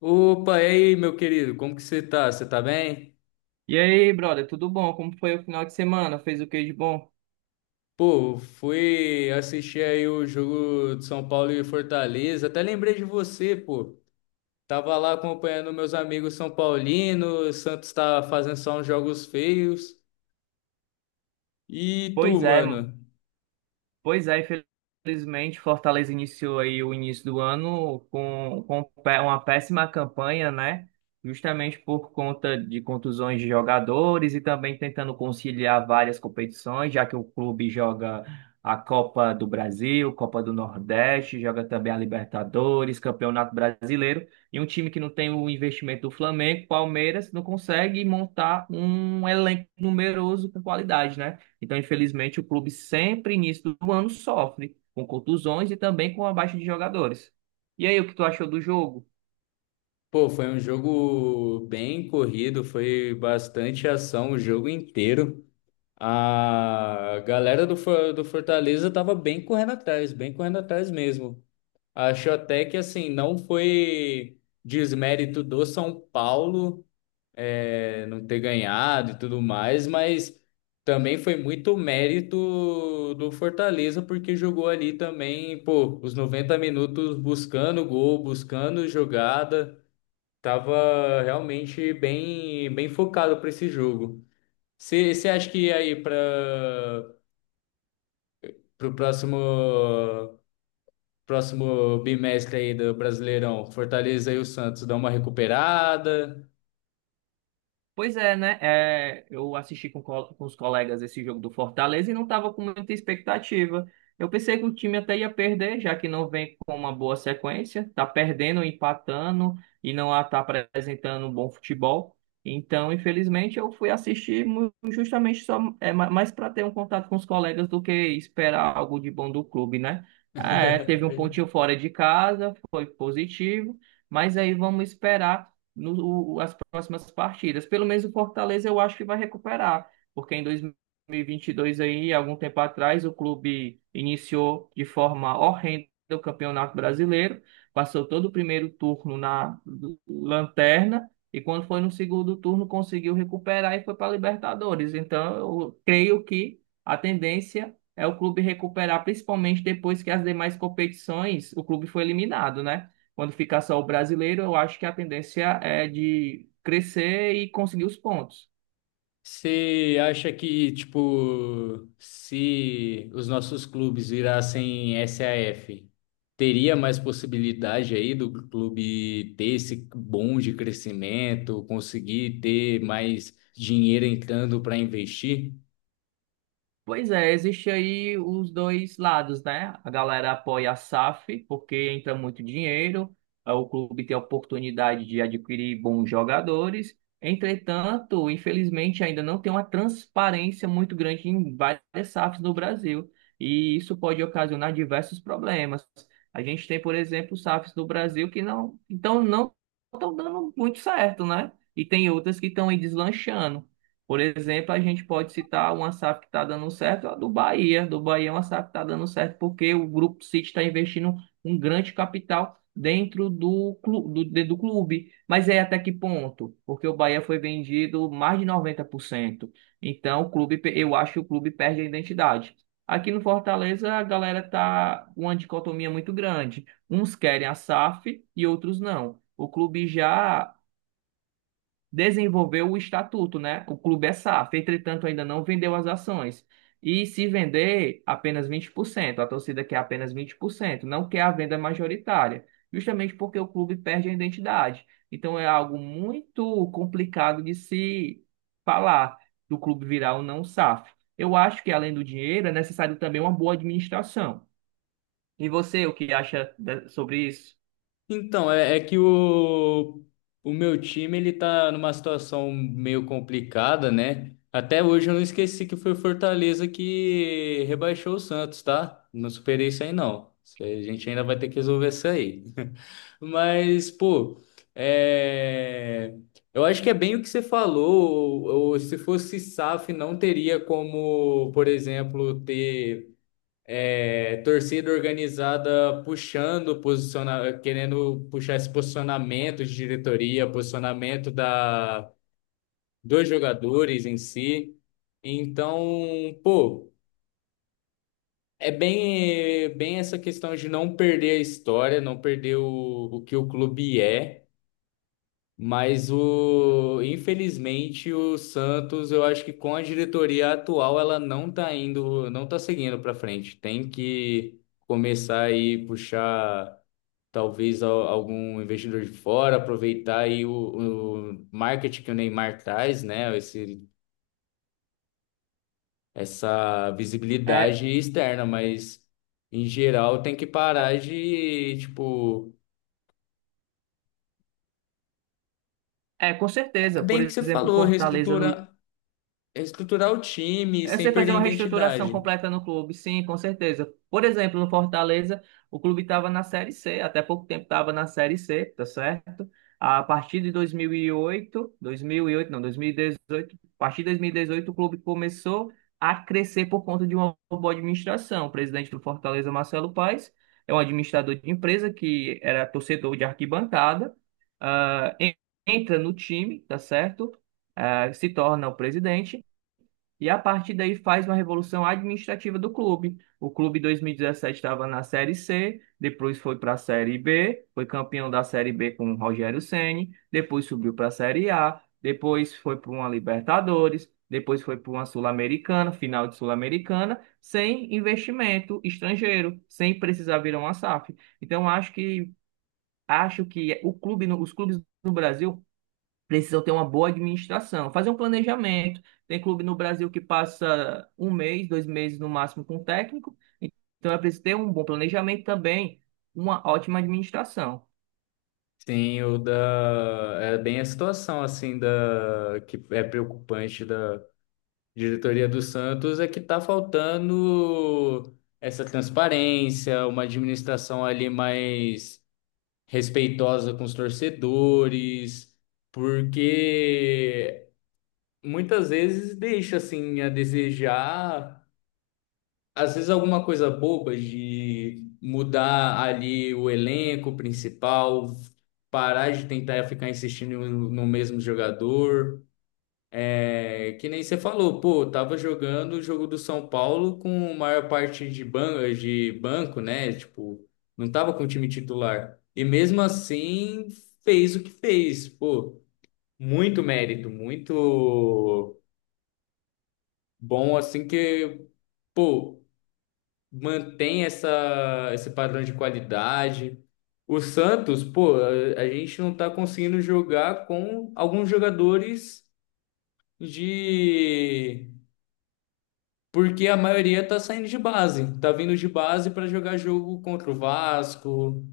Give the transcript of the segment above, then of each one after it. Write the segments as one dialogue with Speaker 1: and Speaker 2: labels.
Speaker 1: Opa, e aí, meu querido, como que você tá? Você tá bem?
Speaker 2: E aí, brother, tudo bom? Como foi o final de semana? Fez o que de bom?
Speaker 1: Pô, fui assistir aí o jogo de São Paulo e Fortaleza, até lembrei de você, pô. Tava lá acompanhando meus amigos são paulinos, Santos tá fazendo só uns jogos feios. E tu,
Speaker 2: Pois é,
Speaker 1: mano?
Speaker 2: Pois é, infelizmente, Fortaleza iniciou aí o início do ano com uma péssima campanha, né? Justamente por conta de contusões de jogadores e também tentando conciliar várias competições, já que o clube joga a Copa do Brasil, Copa do Nordeste, joga também a Libertadores, Campeonato Brasileiro, e um time que não tem o investimento do Flamengo, Palmeiras, não consegue montar um elenco numeroso com qualidade, né? Então, infelizmente, o clube sempre início do ano sofre com contusões e também com a baixa de jogadores. E aí, o que tu achou do jogo?
Speaker 1: Pô, foi um jogo bem corrido, foi bastante ação o jogo inteiro. A galera do Fortaleza tava bem correndo atrás mesmo. Acho até que assim, não foi desmérito do São Paulo, não ter ganhado e tudo mais, mas também foi muito mérito do Fortaleza, porque jogou ali também, pô, os 90 minutos buscando gol, buscando jogada. Tava realmente bem, bem focado para esse jogo. Você acha que aí para o próximo bimestre aí do Brasileirão, Fortaleza e o Santos dá uma recuperada?
Speaker 2: Pois é, né? É, eu assisti com os colegas esse jogo do Fortaleza e não estava com muita expectativa. Eu pensei que o time até ia perder, já que não vem com uma boa sequência, tá perdendo, empatando e não está apresentando um bom futebol. Então, infelizmente, eu fui assistir mu- justamente só é, ma- mais para ter um contato com os colegas do que esperar algo de bom do clube, né? É, teve um pontinho fora de casa, foi positivo, mas aí vamos esperar no, o- as próximas partidas. Pelo menos o Fortaleza eu acho que vai recuperar, porque em 2022 aí, algum tempo atrás, o clube iniciou de forma horrenda o Campeonato Brasileiro, passou todo o primeiro turno na lanterna e quando foi no segundo turno conseguiu recuperar e foi para a Libertadores. Então, eu creio que a tendência é o clube recuperar, principalmente depois que as demais competições o clube foi eliminado, né? Quando ficar só o brasileiro, eu acho que a tendência é de crescer e conseguir os pontos.
Speaker 1: Você acha que, tipo, se os nossos clubes virassem SAF teria mais possibilidade aí do clube ter esse bom de crescimento, conseguir ter mais dinheiro entrando para investir?
Speaker 2: Pois é, existe aí os dois lados, né? A galera apoia a SAF porque entra muito dinheiro, o clube tem a oportunidade de adquirir bons jogadores. Entretanto, infelizmente, ainda não tem uma transparência muito grande em várias SAFs no Brasil, e isso pode ocasionar diversos problemas. A gente tem, por exemplo, SAFs no Brasil que não, então não estão dando muito certo, né? E tem outras que estão aí deslanchando. Por exemplo, a gente pode citar uma SAF que está dando certo, é a do Bahia. Do Bahia é uma SAF que está dando certo porque o Grupo City está investindo um grande capital dentro do clube. Mas é até que ponto? Porque o Bahia foi vendido mais de 90%. Então, eu acho que o clube perde a identidade. Aqui no Fortaleza, a galera tá uma dicotomia muito grande. Uns querem a SAF e outros não. O clube já desenvolveu o estatuto, né? O clube é SAF, entretanto, ainda não vendeu as ações. E se vender, apenas 20%, a torcida quer apenas 20%, não quer a venda majoritária, justamente porque o clube perde a identidade. Então é algo muito complicado de se falar do clube virar ou não SAF. Eu acho que além do dinheiro é necessário também uma boa administração. E você, o que acha sobre isso?
Speaker 1: Então, é que o meu time, ele tá numa situação meio complicada, né? Até hoje eu não esqueci que foi o Fortaleza que rebaixou o Santos, tá? Não superei isso aí, não. Isso aí a gente ainda vai ter que resolver. Isso aí. Mas, pô, é, eu acho que é bem o que você falou. Ou se fosse SAF, não teria como, por exemplo, ter, torcida organizada puxando, posiciona, querendo puxar esse posicionamento de diretoria, posicionamento dos jogadores em si. Então, pô, é bem essa questão de não perder a história, não perder o que o clube é. Mas infelizmente, o Santos, eu acho que com a diretoria atual, ela não tá indo, não tá seguindo para frente. Tem que começar aí puxar talvez algum investidor de fora, aproveitar aí o marketing que o Neymar traz, né? Essa
Speaker 2: É,
Speaker 1: visibilidade externa, mas em geral tem que parar de, tipo,
Speaker 2: com
Speaker 1: é
Speaker 2: certeza. Por
Speaker 1: bem o que você
Speaker 2: exemplo,
Speaker 1: falou,
Speaker 2: Fortaleza no,
Speaker 1: reestruturar o time
Speaker 2: é você
Speaker 1: sem perder
Speaker 2: fazer
Speaker 1: a
Speaker 2: uma reestruturação
Speaker 1: identidade.
Speaker 2: completa no clube, sim, com certeza. Por exemplo, no Fortaleza, o clube estava na Série C, até pouco tempo estava na Série C, tá certo? A partir de 2008, 2008, não, 2018, a partir de 2018 o clube começou a crescer por conta de uma boa administração. O presidente do Fortaleza, Marcelo Paes, é um administrador de empresa que era torcedor de arquibancada, ah, en- entra no time, tá certo? Se torna o presidente e a partir daí faz uma revolução administrativa do clube. O clube em 2017 estava na Série C, depois foi para a Série B, foi campeão da Série B com o Rogério Ceni, depois subiu para a Série A, depois foi para uma Libertadores, depois foi para uma Sul-Americana, final de Sul-Americana, sem investimento estrangeiro, sem precisar virar uma SAF. Então acho que o clube, no- os clubes no Brasil precisam ter uma boa administração, fazer um planejamento. Tem clube no Brasil que passa um mês, dois meses no máximo com o técnico, então é preciso ter um bom planejamento também, uma ótima administração.
Speaker 1: Sim, o da. É bem a situação, assim, da. Que é preocupante da diretoria do Santos, é que tá faltando essa transparência, uma administração ali mais respeitosa com os torcedores, porque muitas vezes deixa, assim, a desejar. Às vezes alguma coisa boba de mudar ali o elenco principal, parar de tentar ficar insistindo no mesmo jogador. É, que nem você falou, pô, tava jogando o jogo do São Paulo com a maior parte de banco, né? Tipo, não tava com o time titular. E mesmo assim fez o que fez, pô. Muito mérito, muito bom assim pô, mantém esse padrão de qualidade. O Santos, pô, a gente não tá conseguindo jogar com alguns jogadores de. Porque a maioria tá saindo de base, tá vindo de base para jogar jogo contra o Vasco.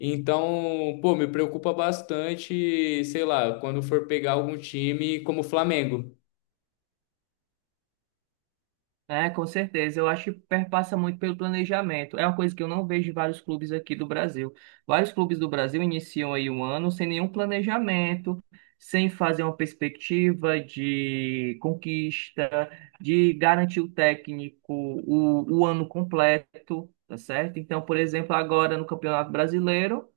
Speaker 1: Então, pô, me preocupa bastante, sei lá, quando for pegar algum time como o Flamengo.
Speaker 2: É, com certeza. Eu acho que perpassa muito pelo planejamento. É uma coisa que eu não vejo em vários clubes aqui do Brasil. Vários clubes do Brasil iniciam aí um ano sem nenhum planejamento, sem fazer uma perspectiva de conquista, de garantir o técnico o ano completo, tá certo? Então, por exemplo, agora no Campeonato Brasileiro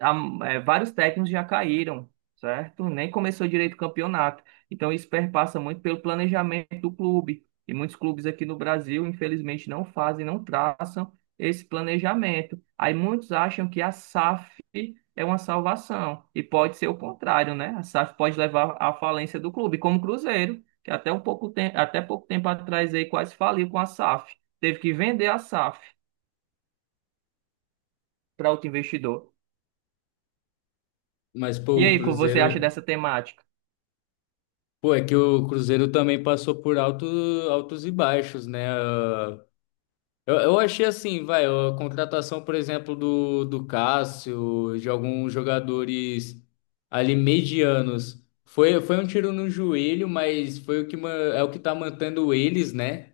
Speaker 2: há- vários técnicos já caíram, certo? Nem começou direito o campeonato. Então isso perpassa muito pelo planejamento do clube. E muitos clubes aqui no Brasil, infelizmente, não fazem, não traçam esse planejamento. Aí muitos acham que a SAF é uma salvação. E pode ser o contrário, né? A SAF pode levar à falência do clube, como o Cruzeiro, que até pouco tempo atrás aí quase faliu com a SAF. Teve que vender a SAF para outro investidor.
Speaker 1: Mas, pô,
Speaker 2: E
Speaker 1: o
Speaker 2: aí, o que você acha
Speaker 1: Cruzeiro.
Speaker 2: dessa temática?
Speaker 1: Pô, é que o Cruzeiro também passou por altos e baixos, né? Eu achei assim, vai, a contratação, por exemplo, do Cássio, de alguns jogadores ali medianos, foi um tiro no joelho, mas foi o que é o que tá mantendo eles, né?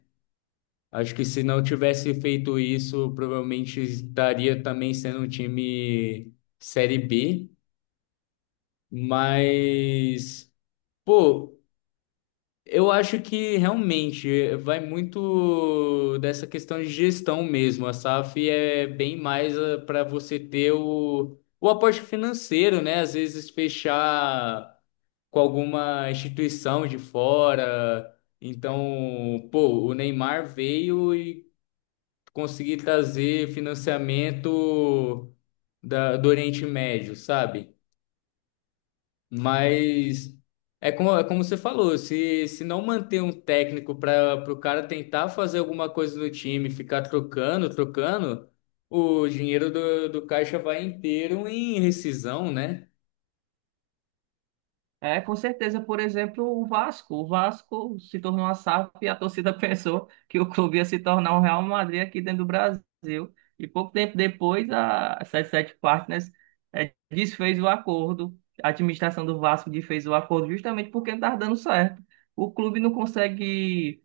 Speaker 1: Acho que se não tivesse feito isso, provavelmente estaria também sendo um time Série B, mas, pô, eu acho que realmente vai muito dessa questão de gestão mesmo. A SAF é bem mais para você ter o aporte financeiro, né? Às vezes fechar com alguma instituição de fora. Então, pô, o Neymar veio e conseguiu trazer financiamento do Oriente Médio, sabe? Mas é é como você falou, se não manter um técnico para o cara tentar fazer alguma coisa no time, ficar trocando, o dinheiro do caixa vai inteiro em rescisão, né?
Speaker 2: É, com certeza, por exemplo, o Vasco. O Vasco se tornou a SAF e a torcida pensou que o clube ia se tornar um Real Madrid aqui dentro do Brasil. E pouco tempo depois, a 77 Partners desfez o acordo. A administração do Vasco desfez o acordo justamente porque não estava dando certo. O clube não consegue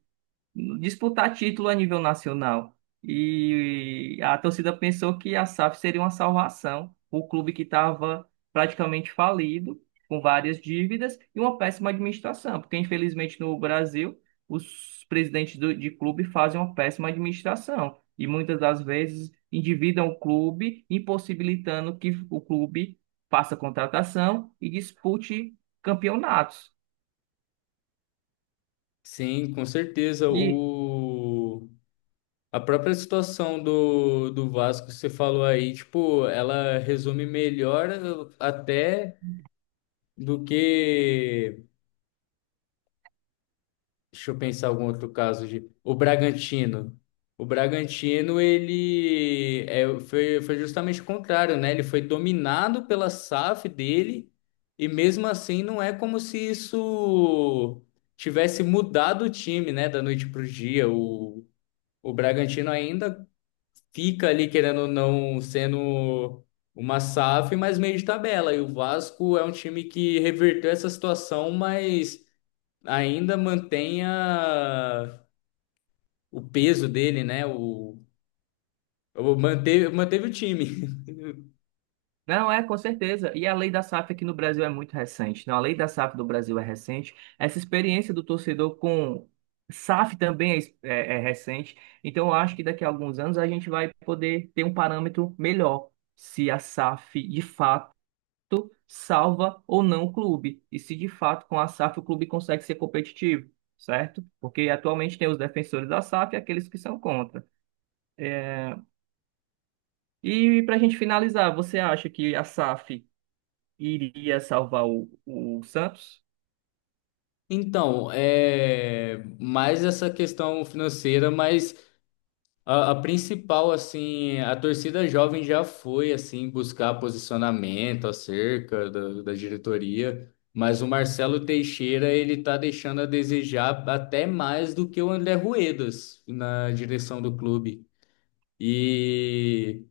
Speaker 2: disputar título a nível nacional. E a torcida pensou que a SAF seria uma salvação, o clube que estava praticamente falido, com várias dívidas e uma péssima administração, porque infelizmente no Brasil os presidentes de clube fazem uma péssima administração e muitas das vezes endividam o clube, impossibilitando que o clube faça contratação e dispute campeonatos.
Speaker 1: Sim, com certeza.
Speaker 2: E
Speaker 1: O, a própria situação do Vasco, que você falou aí, tipo, ela resume melhor até do que. Deixa eu pensar algum outro caso de o Bragantino. O Bragantino, foi justamente o contrário, né? Ele foi dominado pela SAF dele, e mesmo assim não é como se isso tivesse mudado o time, né? Da noite para o dia. O Bragantino ainda fica ali, querendo ou não, sendo uma SAF, mas meio de tabela. E o Vasco é um time que reverteu essa situação, mas ainda mantenha o peso dele, né? Manteve o time.
Speaker 2: Não, é, com certeza. E a lei da SAF aqui no Brasil é muito recente. Não, a lei da SAF do Brasil é recente. Essa experiência do torcedor com SAF também é recente. Então, eu acho que daqui a alguns anos a gente vai poder ter um parâmetro melhor se a SAF de fato salva ou não o clube. E se de fato com a SAF o clube consegue ser competitivo, certo? Porque atualmente tem os defensores da SAF e aqueles que são contra. É, E para a gente finalizar, você acha que a SAF iria salvar o Santos?
Speaker 1: Então, é mais essa questão financeira, mas a principal, assim, a torcida jovem já foi, assim, buscar posicionamento acerca da diretoria, mas o Marcelo Teixeira, ele tá deixando a desejar até mais do que o André Ruedas na direção do clube. E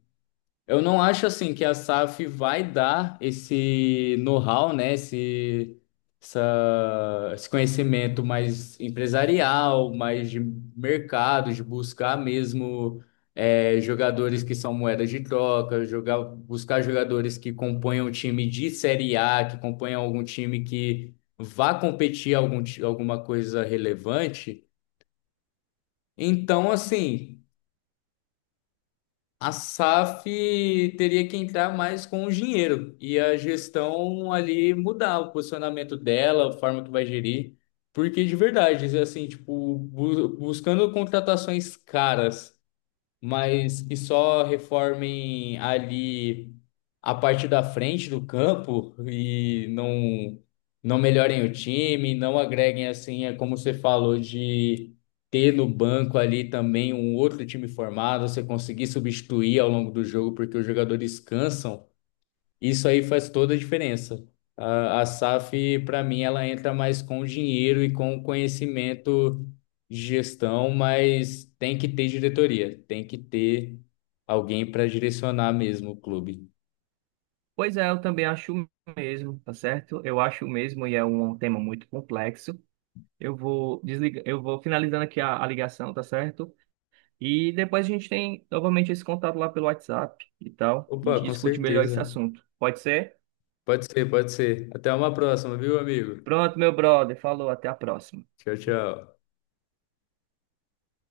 Speaker 1: eu não acho assim que a SAF vai dar esse know-how, né? Esse conhecimento mais empresarial, mais de mercado, de buscar mesmo, jogadores que são moedas de troca, jogar, buscar jogadores que componham um time de Série A, que componham algum time que vá competir alguma coisa relevante. Então, assim, a SAF teria que entrar mais com o dinheiro e a gestão ali mudar o posicionamento dela, a forma que vai gerir, porque de verdade, assim, tipo, buscando contratações caras mas que só reformem ali a parte da frente do campo e não melhorem o time, não agreguem assim, é como você falou de ter no banco ali também um outro time formado, você conseguir substituir ao longo do jogo porque os jogadores cansam. Isso aí faz toda a diferença. A SAF, para mim, ela entra mais com o dinheiro e com o conhecimento de gestão, mas tem que ter diretoria, tem que ter alguém para direcionar mesmo o clube.
Speaker 2: Pois é, eu também acho o mesmo, tá certo? Eu acho o mesmo e é um tema muito complexo. Eu vou desligar, eu vou finalizando aqui a ligação, tá certo? E depois a gente tem novamente esse contato lá pelo WhatsApp e tal. A gente
Speaker 1: Opa, com
Speaker 2: discute melhor esse
Speaker 1: certeza.
Speaker 2: assunto. Pode ser?
Speaker 1: Pode ser, pode ser. Até uma próxima, viu, amigo?
Speaker 2: Pronto, meu brother. Falou, até a próxima.
Speaker 1: Tchau, tchau.